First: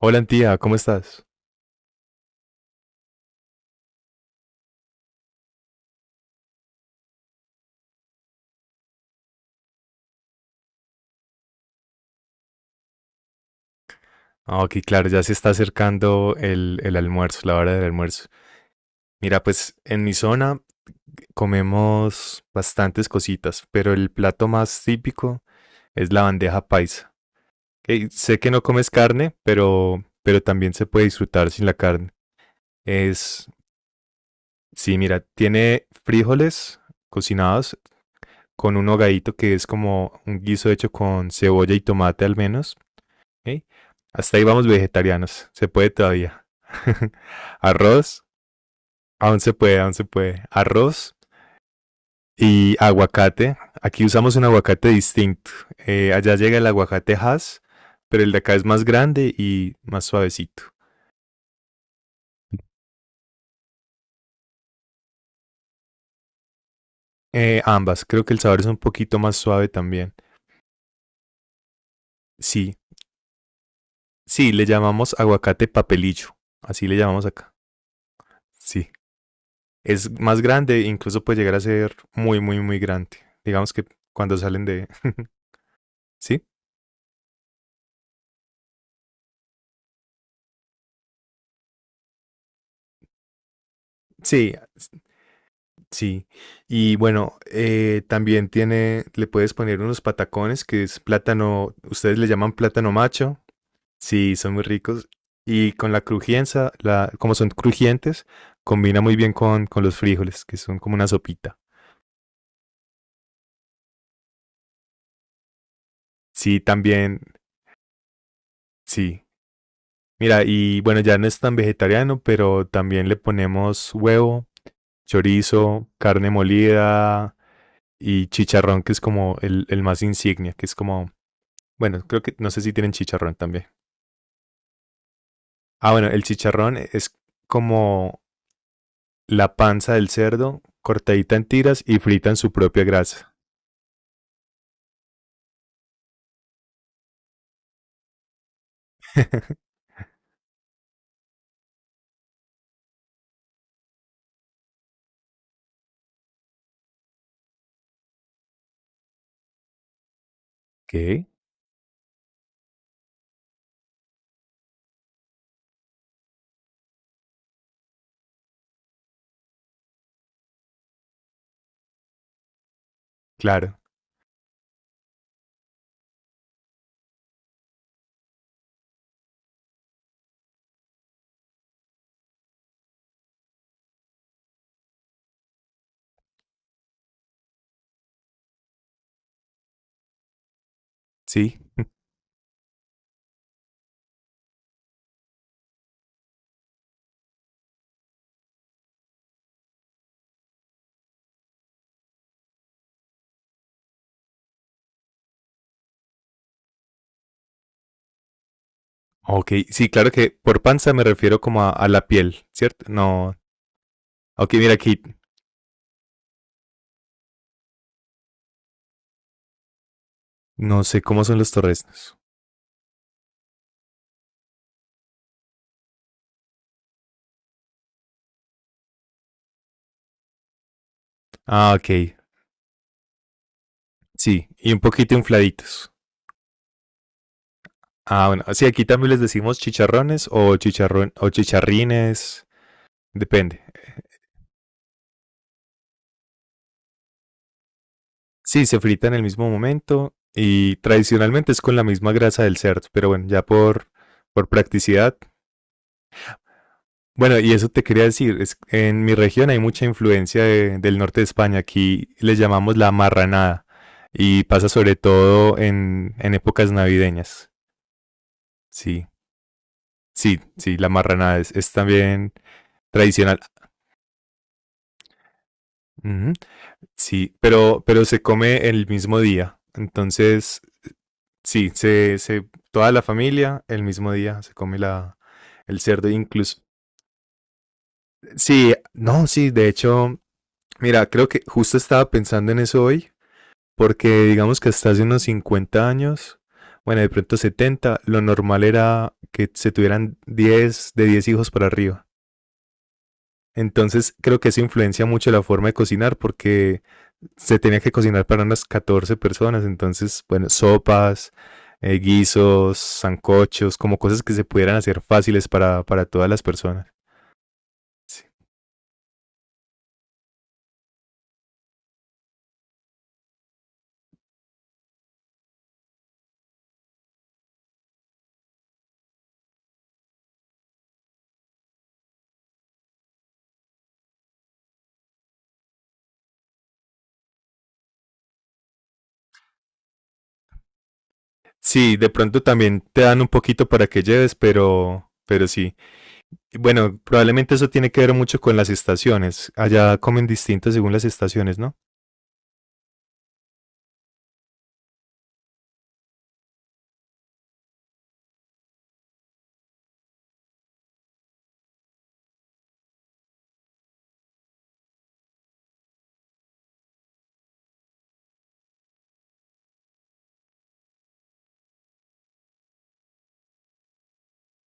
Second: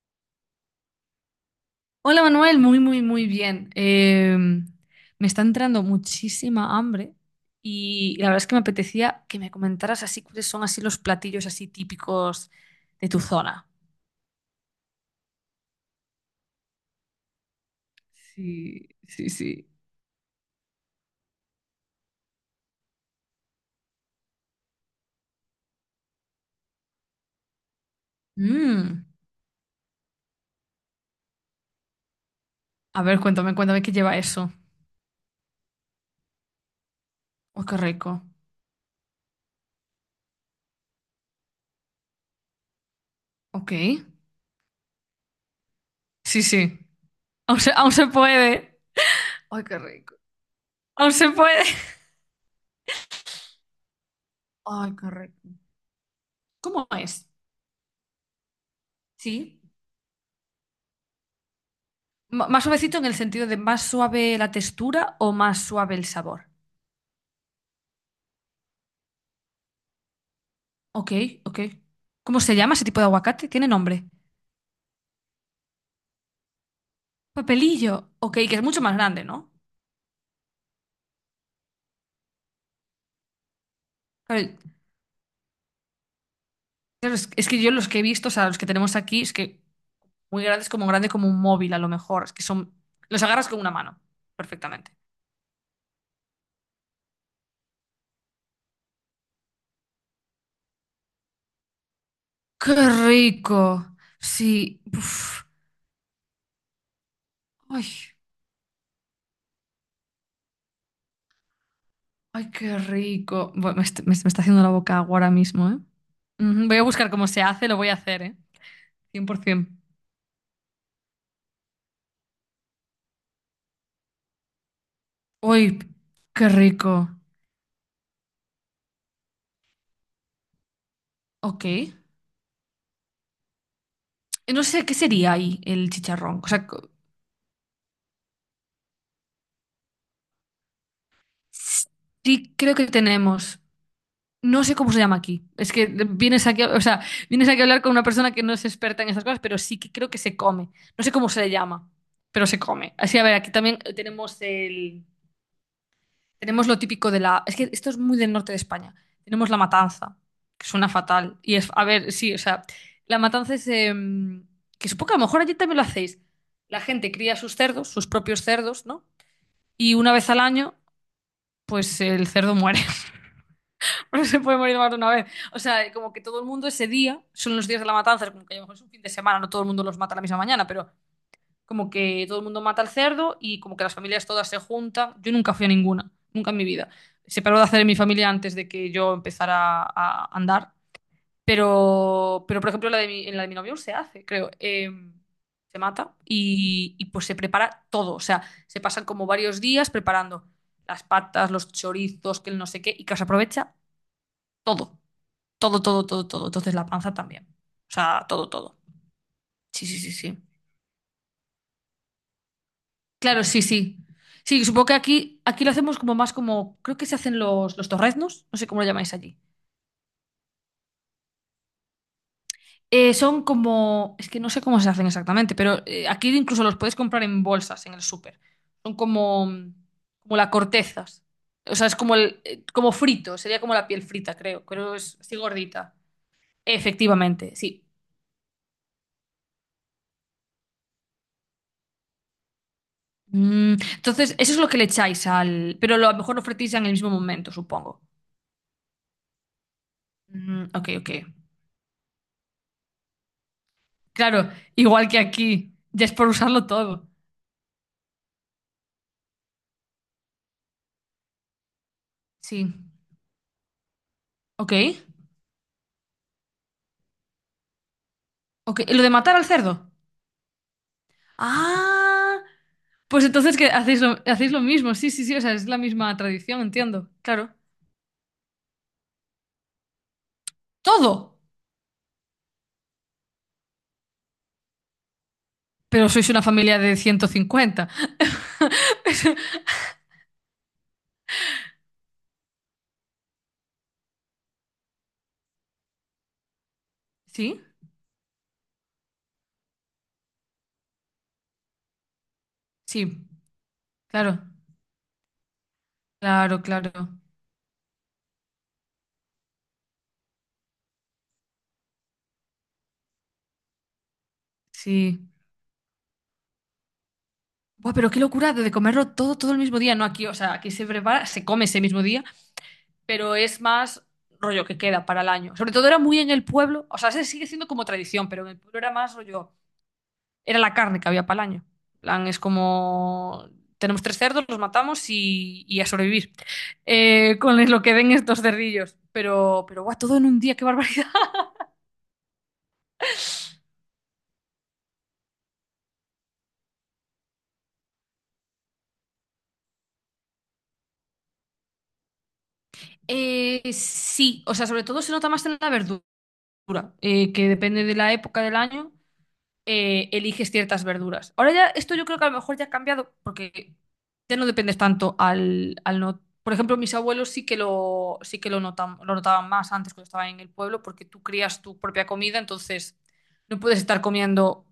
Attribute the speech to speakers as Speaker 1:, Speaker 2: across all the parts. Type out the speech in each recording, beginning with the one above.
Speaker 1: Hola, tía, ¿cómo estás?
Speaker 2: Hola Manuel, muy, muy, muy bien. Me está entrando muchísima hambre y la verdad es que me apetecía que me comentaras así cuáles son así los platillos así típicos de tu zona.
Speaker 1: Ok, claro, ya se está acercando el almuerzo, la hora del almuerzo.
Speaker 2: Sí, sí,
Speaker 1: Mira,
Speaker 2: sí.
Speaker 1: pues en mi zona comemos bastantes cositas, pero el plato más típico es la bandeja paisa. Ok, sé que no comes
Speaker 2: Mm.
Speaker 1: carne, pero también se puede disfrutar sin la carne.
Speaker 2: A ver,
Speaker 1: Es,
Speaker 2: cuéntame, cuéntame qué lleva eso.
Speaker 1: sí, mira, tiene frijoles
Speaker 2: ¡Ay, qué
Speaker 1: cocinados
Speaker 2: rico!
Speaker 1: con un hogadito que es como un guiso hecho con cebolla y tomate al menos. ¿Ok?
Speaker 2: Ok.
Speaker 1: Hasta ahí vamos vegetarianos. Se puede
Speaker 2: Sí,
Speaker 1: todavía.
Speaker 2: sí. Aún se
Speaker 1: Arroz.
Speaker 2: puede. Ay, qué
Speaker 1: Aún se
Speaker 2: rico.
Speaker 1: puede.
Speaker 2: Aún
Speaker 1: Arroz
Speaker 2: se puede.
Speaker 1: y aguacate. Aquí usamos un aguacate
Speaker 2: ¡Ay, qué rico!
Speaker 1: distinto. Allá llega el
Speaker 2: ¿Cómo
Speaker 1: aguacate
Speaker 2: es?
Speaker 1: Hass, pero el de acá es más grande
Speaker 2: Sí.
Speaker 1: y más suavecito.
Speaker 2: ¿Más suavecito en el sentido de más suave la textura o más suave el sabor?
Speaker 1: Ambas. Creo que el sabor es un poquito más suave también.
Speaker 2: Ok, ok. ¿Cómo se
Speaker 1: Sí,
Speaker 2: llama ese tipo de aguacate? ¿Tiene nombre?
Speaker 1: sí, le llamamos aguacate papelillo. Así le llamamos acá.
Speaker 2: Papelillo. Ok, que es mucho
Speaker 1: Sí.
Speaker 2: más grande, ¿no?
Speaker 1: Es más grande, incluso puede llegar a ser muy, muy, muy grande. Digamos que cuando
Speaker 2: Claro,
Speaker 1: salen de... ¿Sí?
Speaker 2: claro, es que yo los que he visto, o sea, los que tenemos aquí, es que muy grandes como grande como un móvil a lo mejor. Es que son... Los agarras con una mano,
Speaker 1: Sí,
Speaker 2: perfectamente.
Speaker 1: sí. Y bueno, también tiene, le puedes poner unos patacones que es plátano, ustedes le llaman
Speaker 2: ¡Qué
Speaker 1: plátano macho.
Speaker 2: rico!
Speaker 1: Sí, son muy
Speaker 2: Sí.
Speaker 1: ricos.
Speaker 2: Uf.
Speaker 1: Y con la crujienza, la, como son
Speaker 2: Ay,
Speaker 1: crujientes, combina muy bien con los frijoles, que son como una sopita.
Speaker 2: ay, qué rico. Bueno, me está haciendo la boca agua ahora mismo, ¿eh?
Speaker 1: Sí,
Speaker 2: Ujú. Voy a buscar
Speaker 1: también,
Speaker 2: cómo se hace, lo voy a hacer, ¿eh?
Speaker 1: sí.
Speaker 2: 100%.
Speaker 1: Mira, y bueno, ya no es tan vegetariano, pero también le ponemos huevo,
Speaker 2: ¡Uy,
Speaker 1: chorizo, carne
Speaker 2: qué rico!
Speaker 1: molida y chicharrón, que es como el más insignia, que es como
Speaker 2: Ok.
Speaker 1: bueno, creo que no sé si tienen chicharrón también.
Speaker 2: No sé qué sería ahí
Speaker 1: Ah,
Speaker 2: el
Speaker 1: bueno, el
Speaker 2: chicharrón. O sea,
Speaker 1: chicharrón es como la panza del cerdo cortadita en tiras y frita en su
Speaker 2: sí creo
Speaker 1: propia
Speaker 2: que
Speaker 1: grasa.
Speaker 2: tenemos. No sé cómo se llama aquí. Es que vienes aquí, o sea, vienes aquí a hablar con una persona que no es experta en estas cosas, pero sí que creo que se come. No sé cómo se le llama, pero se come. Así, a ver, aquí también tenemos lo típico de la. Es que esto es muy del norte de España. Tenemos la matanza, que suena
Speaker 1: ¿Qué?
Speaker 2: fatal. Y es, a ver, sí, o sea, la matanza es que supongo que a lo mejor allí también lo hacéis. La gente cría sus cerdos, sus propios cerdos, ¿no? Y una vez al año, pues el cerdo muere.
Speaker 1: Claro,
Speaker 2: No se puede morir más de una vez. O sea, como que todo el mundo ese día, son los días de la matanza, es como que a lo mejor es un fin de semana, no todo el mundo los mata la misma mañana, pero como que todo el mundo mata al cerdo y como que las familias todas se juntan. Yo nunca fui a ninguna, nunca en mi vida. Se paró de hacer en mi familia antes de que yo empezara a andar.
Speaker 1: sí.
Speaker 2: Pero por ejemplo, la de mi, en la de mi novio se hace, creo. Se mata pues se prepara todo. O sea, se pasan como varios días preparando las patas, los chorizos, que el no sé qué, y que se aprovecha todo. Todo, todo, todo, todo. Entonces la panza también. O sea, todo, todo.
Speaker 1: Ok,
Speaker 2: Sí,
Speaker 1: sí,
Speaker 2: sí,
Speaker 1: claro
Speaker 2: sí,
Speaker 1: que
Speaker 2: sí.
Speaker 1: por panza me refiero como a la piel, ¿cierto? No.
Speaker 2: Claro, sí, sí.
Speaker 1: Ok,
Speaker 2: Sí,
Speaker 1: mira
Speaker 2: supongo que
Speaker 1: aquí,
Speaker 2: aquí lo hacemos como más como, creo que se hacen los torreznos, no sé cómo lo llamáis allí.
Speaker 1: no sé cómo son los torresnos.
Speaker 2: Son como, es que no sé cómo se hacen exactamente, pero aquí incluso los puedes comprar en bolsas en el súper. Son como la cortezas.
Speaker 1: Ah,
Speaker 2: O sea,
Speaker 1: ok,
Speaker 2: es como frito, sería como la piel frita,
Speaker 1: sí,
Speaker 2: creo.
Speaker 1: y un
Speaker 2: Creo que
Speaker 1: poquito
Speaker 2: es así
Speaker 1: infladitos.
Speaker 2: gordita. Efectivamente, sí.
Speaker 1: Ah, bueno, sí, aquí también les decimos chicharrones o chicharrón o chicharrines, depende.
Speaker 2: Entonces, eso es lo que le echáis al. Pero a lo mejor lo fretéis en el mismo momento, supongo.
Speaker 1: Sí, se frita en el mismo momento
Speaker 2: Mm,
Speaker 1: y
Speaker 2: ok, ok.
Speaker 1: tradicionalmente es con la misma grasa del cerdo, pero bueno,
Speaker 2: Claro,
Speaker 1: por
Speaker 2: igual
Speaker 1: practicidad.
Speaker 2: que aquí. Ya es por usarlo todo.
Speaker 1: Bueno, y eso te quería decir, es, en mi región hay mucha influencia de- del norte de España, aquí le
Speaker 2: Sí.
Speaker 1: llamamos la marranada y pasa
Speaker 2: Ok.
Speaker 1: sobre todo en épocas navideñas.
Speaker 2: Ok. ¿Lo
Speaker 1: Sí,
Speaker 2: de matar al cerdo?
Speaker 1: sí, sí, la marranada es también
Speaker 2: Ah. Pues
Speaker 1: tradicional.
Speaker 2: entonces que hacéis lo mismo, sí, sí, sí, o sea, es la misma
Speaker 1: Ujú,
Speaker 2: tradición, entiendo,
Speaker 1: sí,
Speaker 2: claro.
Speaker 1: pero se come el mismo día, entonces
Speaker 2: Todo,
Speaker 1: sí, toda la familia el mismo día se come la, el
Speaker 2: pero
Speaker 1: cerdo,
Speaker 2: sois una
Speaker 1: incluso.
Speaker 2: familia de 150
Speaker 1: Sí, no, sí, de hecho, mira, creo que justo estaba pensando en eso hoy, porque digamos que hasta hace unos 50 años, bueno, de pronto
Speaker 2: Sí,
Speaker 1: 70 lo normal era que se tuvieran 10 de 10 hijos para arriba.
Speaker 2: sí,
Speaker 1: Entonces, creo
Speaker 2: claro,
Speaker 1: que eso influencia mucho la forma de cocinar,
Speaker 2: claro,
Speaker 1: porque
Speaker 2: claro,
Speaker 1: se tenía que cocinar para unas 14 personas, entonces, bueno, sopas, guisos, sancochos, como cosas que se pudieran hacer
Speaker 2: sí.
Speaker 1: fáciles para todas las personas.
Speaker 2: Buah, pero qué
Speaker 1: Sí.
Speaker 2: locura de comerlo todo, todo el mismo día, no aquí, o sea, aquí se prepara, se come ese mismo día, pero es más rollo que queda para el año. Sobre todo era muy en el pueblo, o sea, se sigue siendo como tradición, pero en el pueblo era más rollo. Era la carne que había para el año. Plan, es como, tenemos tres cerdos, los matamos y a sobrevivir con lo que den estos cerdillos. Pero, guau, todo en un día, qué barbaridad.
Speaker 1: Sí, de pronto también te dan un poquito para que lleves, pero sí. Y bueno, probablemente eso tiene que ver mucho con las estaciones. Allá comen distinto según las estaciones, ¿no?
Speaker 2: Sí, o sea, sobre todo se nota más en la verdura, que depende de la época del año, eliges ciertas verduras. Ahora ya, esto yo creo que a lo mejor ya ha cambiado porque ya no dependes tanto al no. Por ejemplo, mis abuelos sí que lo notan, lo notaban más antes cuando estaban en el pueblo porque tú crías tu propia comida, entonces no puedes estar comiendo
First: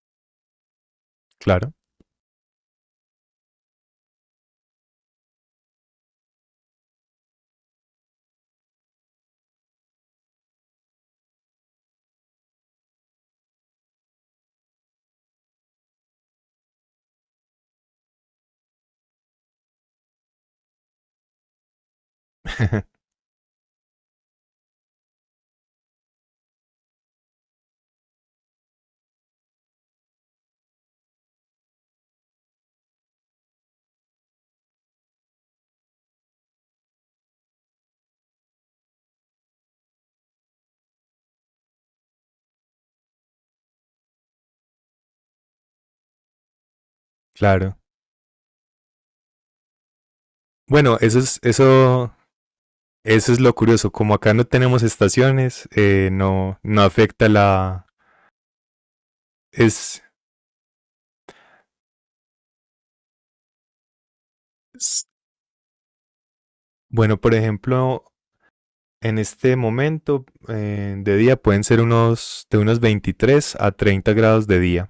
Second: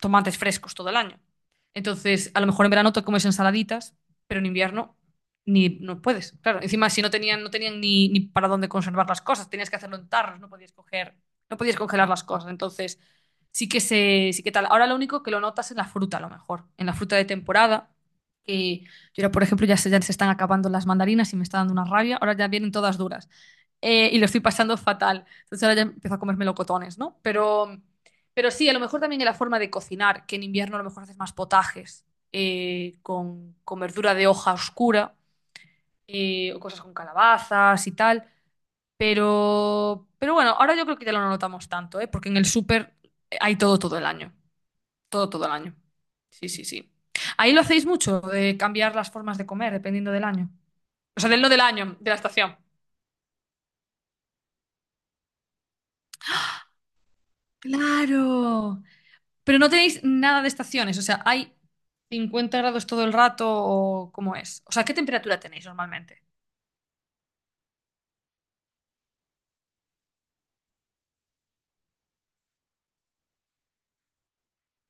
Speaker 2: tomates frescos todo el año.
Speaker 1: Claro,
Speaker 2: Entonces, a lo mejor en verano te comes ensaladitas, pero en invierno ni no puedes. Claro, encima si no tenían ni para dónde conservar las cosas, tenías que hacerlo en tarros, no podías coger, no podías congelar las cosas. Entonces, sí que tal. Ahora lo único que lo notas en la fruta, a lo mejor, en la fruta de temporada. Que yo ahora, por ejemplo, ya se están acabando las mandarinas y me está dando una rabia. Ahora ya vienen todas duras y lo estoy pasando fatal. Entonces ahora ya empiezo a comer melocotones, ¿no? Pero sí, a lo mejor también en la forma de cocinar, que en invierno a lo mejor haces más potajes con, verdura de hoja oscura o cosas con calabazas y tal. Pero bueno, ahora yo creo que ya lo no notamos tanto, ¿eh? Porque en el súper hay todo todo el año. Todo todo el año. Sí, sí, sí. Ahí lo
Speaker 1: claro.
Speaker 2: hacéis mucho, de cambiar las formas de comer dependiendo del año.
Speaker 1: Bueno, eso
Speaker 2: O sea,
Speaker 1: es,
Speaker 2: del no del año, de
Speaker 1: eso,
Speaker 2: la estación.
Speaker 1: eso es lo curioso. Como acá no tenemos estaciones, no, no afecta la...
Speaker 2: Claro. Pero no tenéis
Speaker 1: Es,
Speaker 2: nada de estaciones, o sea, hay 50 grados todo el rato o cómo es. O sea, ¿qué temperatura tenéis normalmente?
Speaker 1: bueno, por ejemplo, en este momento de día pueden ser unos de unos 23 a 30 grados de día.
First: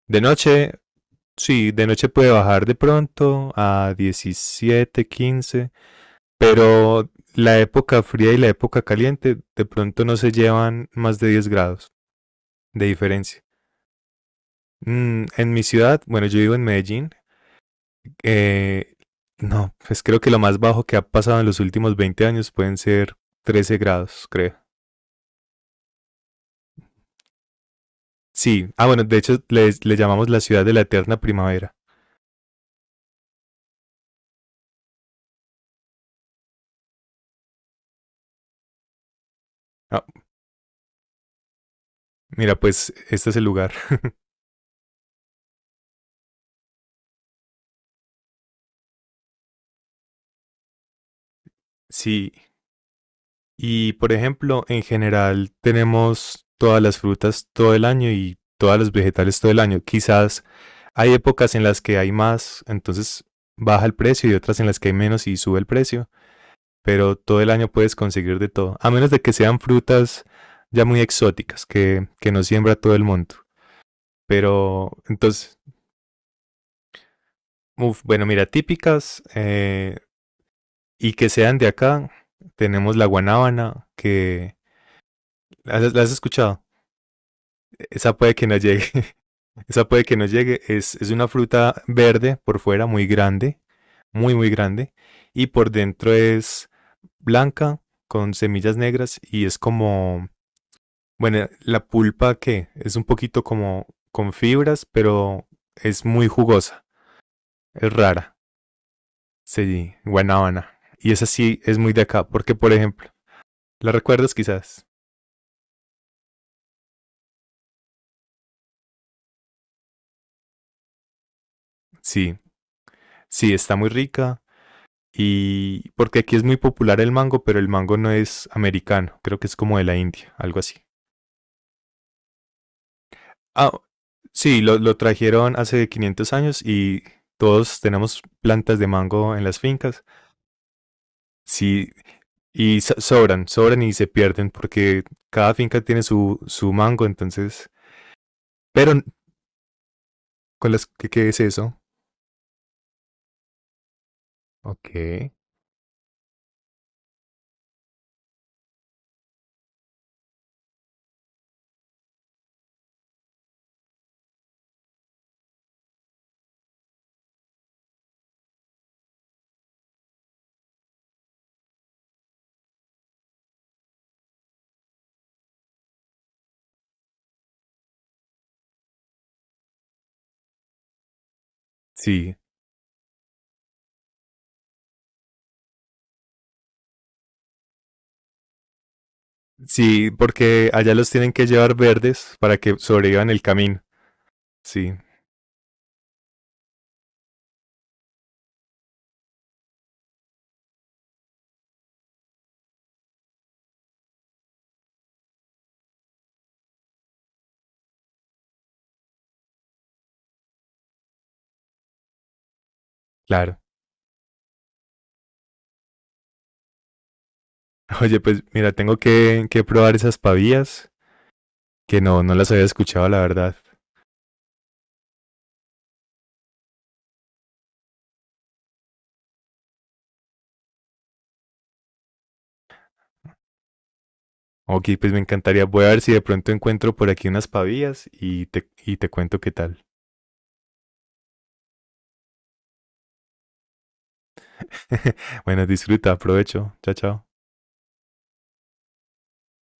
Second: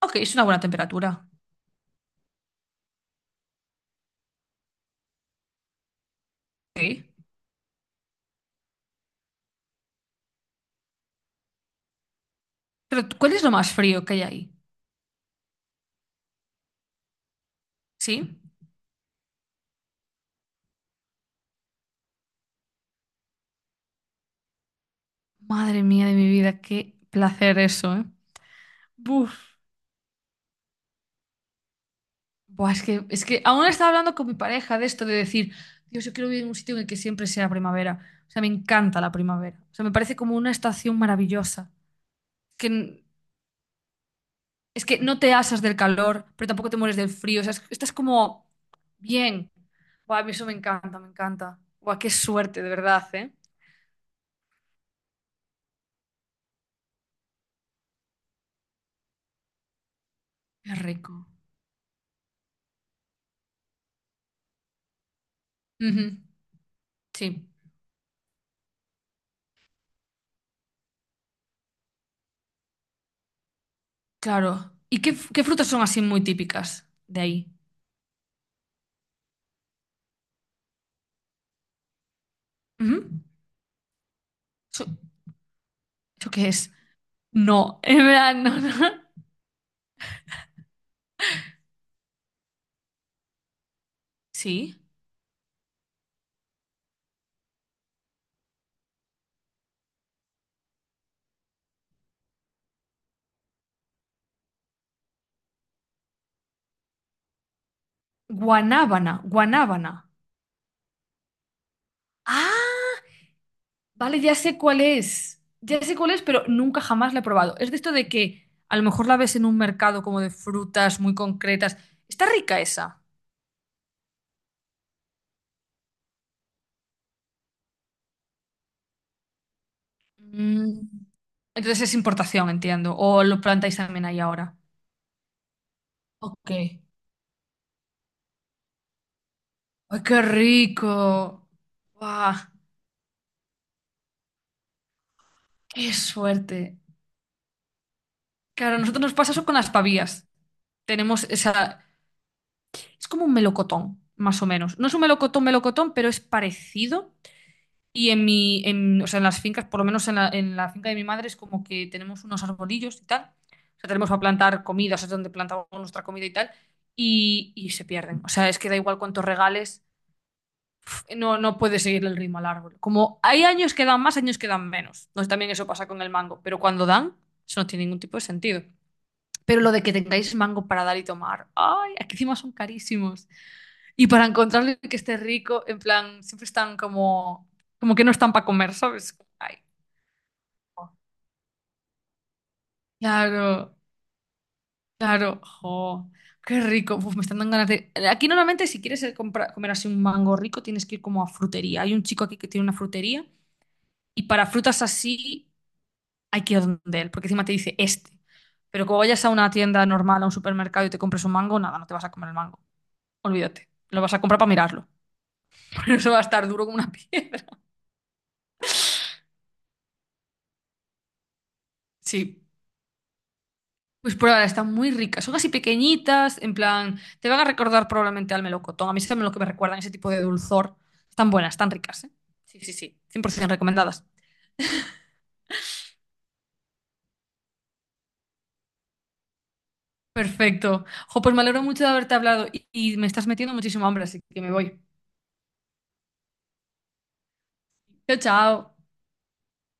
Speaker 2: Ok,
Speaker 1: De
Speaker 2: es una buena
Speaker 1: noche,
Speaker 2: temperatura.
Speaker 1: sí, de noche puede bajar de pronto a 17 15,
Speaker 2: Sí.
Speaker 1: pero la época fría y la época caliente de pronto no se llevan más de 10 grados de
Speaker 2: Pero ¿cuál
Speaker 1: diferencia.
Speaker 2: es lo más frío que hay ahí?
Speaker 1: Mm, en mi ciudad, bueno, yo vivo en Medellín,
Speaker 2: ¿Sí?
Speaker 1: eh, no, pues creo que lo más bajo que ha pasado en los últimos 20 años pueden ser 13 grados, creo.
Speaker 2: Madre mía de mi vida, qué placer eso, ¿eh?
Speaker 1: Sí, ah, bueno, de
Speaker 2: Buf.
Speaker 1: hecho le llamamos la ciudad de la eterna primavera.
Speaker 2: Buah, es que aún estaba hablando con mi pareja de esto, de decir, Dios, yo quiero vivir en un sitio en el que siempre sea primavera. O sea, me encanta la primavera. O sea, me
Speaker 1: Ah,
Speaker 2: parece como una estación maravillosa.
Speaker 1: mira,
Speaker 2: Que
Speaker 1: pues
Speaker 2: n-
Speaker 1: este es el lugar.
Speaker 2: Es que no te asas del calor, pero tampoco te mueres del frío. O sea, estás como bien. Buah, a mí eso me encanta, me encanta. Buah, qué
Speaker 1: Sí,
Speaker 2: suerte, de verdad, ¿eh?
Speaker 1: y por ejemplo, en general tenemos todas las frutas todo el año y todos los vegetales todo el año. Quizás
Speaker 2: Qué
Speaker 1: hay
Speaker 2: rico.
Speaker 1: épocas en las que hay más, entonces baja el precio y otras en las que hay menos y sube el precio,
Speaker 2: Ujú,
Speaker 1: pero todo
Speaker 2: sí,
Speaker 1: el año puedes conseguir de todo, a menos de que sean frutas ya muy exóticas que no siembra todo el mundo.
Speaker 2: claro.
Speaker 1: Pero
Speaker 2: ¿Y qué
Speaker 1: entonces,
Speaker 2: frutas son así muy típicas de ahí?
Speaker 1: uf, bueno, mira, típicas, y que sean de acá, tenemos la
Speaker 2: Ujú.
Speaker 1: guanábana, que...
Speaker 2: ¿Eso,
Speaker 1: ¿La has
Speaker 2: eso qué
Speaker 1: escuchado?
Speaker 2: es? No, en
Speaker 1: Esa puede
Speaker 2: verdad,
Speaker 1: que no
Speaker 2: no, no.
Speaker 1: llegue, esa puede que no llegue. Es una fruta verde por fuera, muy grande, muy, muy
Speaker 2: Sí.
Speaker 1: grande. Y por dentro es blanca, con semillas negras y es como, bueno, la pulpa que es un poquito como con fibras, pero es muy jugosa, es rara,
Speaker 2: Guanábana, guanábana.
Speaker 1: sí, guanábana. Y esa sí es muy de acá, porque por
Speaker 2: ¡Ah!
Speaker 1: ejemplo, ¿la
Speaker 2: Vale,
Speaker 1: recuerdas
Speaker 2: ya sé cuál
Speaker 1: quizás?
Speaker 2: es. Ya sé cuál es, pero nunca jamás la he probado. Es de esto de que a lo mejor la ves en un mercado como de frutas muy concretas. Está
Speaker 1: Sí,
Speaker 2: rica esa.
Speaker 1: sí, está muy rica. Y porque aquí es muy popular el mango, pero el mango no es americano, creo que es como de la India, algo así.
Speaker 2: Mm, Entonces es importación, entiendo. O lo
Speaker 1: Ah,
Speaker 2: plantáis también ahí ahora.
Speaker 1: sí, lo trajeron hace 500
Speaker 2: Ok.
Speaker 1: años
Speaker 2: ¡Ay,
Speaker 1: y todos tenemos plantas de mango en las fincas.
Speaker 2: qué rico!
Speaker 1: Sí,
Speaker 2: ¡Guau!
Speaker 1: y so- sobran y se pierden porque cada finca
Speaker 2: ¡Qué
Speaker 1: tiene su
Speaker 2: suerte!
Speaker 1: mango, entonces...
Speaker 2: Claro, a
Speaker 1: Pero,
Speaker 2: nosotros
Speaker 1: n-
Speaker 2: nos pasa eso con las pavías.
Speaker 1: ¿con las qué,
Speaker 2: Tenemos
Speaker 1: qué es eso?
Speaker 2: esa... Es como un melocotón, más o menos. No
Speaker 1: Ok.
Speaker 2: es un melocotón, melocotón, pero es parecido. Y o sea, en las fincas, por lo menos en la finca de mi madre, es como que tenemos unos arbolillos y tal. O sea, tenemos para plantar comida, o sea, es donde plantamos nuestra comida y tal. Y se pierden. O sea, es que da igual cuántos regales, no puede seguir el ritmo al árbol. Como hay años que dan más, años que dan menos. No, también eso pasa con el mango. Pero cuando dan, eso no tiene ningún tipo de sentido. Pero lo de que tengáis mango para dar y tomar, ay, aquí
Speaker 1: Sí,
Speaker 2: encima son carísimos. Y para encontrarle que esté rico, en plan, siempre están como que no están para comer, ¿sabes? Ay,
Speaker 1: sí, porque allá los tienen que llevar verdes para que sobrevivan el
Speaker 2: claro,
Speaker 1: camino. Sí,
Speaker 2: claro, jo, qué rico. Uf, me están dando ganas de... Aquí normalmente si quieres comer así un mango rico, tienes que ir como a frutería. Hay un chico aquí que tiene una frutería y para frutas así hay que ir donde él, porque encima te dice este. Pero como vayas a una tienda normal, a un supermercado y te compres un mango, nada, no te vas a comer el mango.
Speaker 1: claro.
Speaker 2: Olvídate. Lo vas a comprar para mirarlo. Pero eso va a estar duro como una piedra.
Speaker 1: Oye, pues mira, tengo que probar esas pavías, que no, no
Speaker 2: Sí.
Speaker 1: las había escuchado, la verdad.
Speaker 2: Pues prueba, están muy ricas. Son así pequeñitas, en plan, te van a recordar probablemente al melocotón. A mí es lo que me recuerdan ese tipo de dulzor. Están buenas, están ricas, ¿eh? Sí, sí, sí. 100% recomendadas.
Speaker 1: Ok, pues me encantaría. Voy a ver si de pronto encuentro por aquí unas pavías y te cuento qué tal.
Speaker 2: Perfecto. Jo, pues me alegro mucho de haberte hablado y me estás metiendo muchísimo hambre, así que me voy.
Speaker 1: Bueno, disfruta, aprovecho. Chao, chao.
Speaker 2: Chao, chao.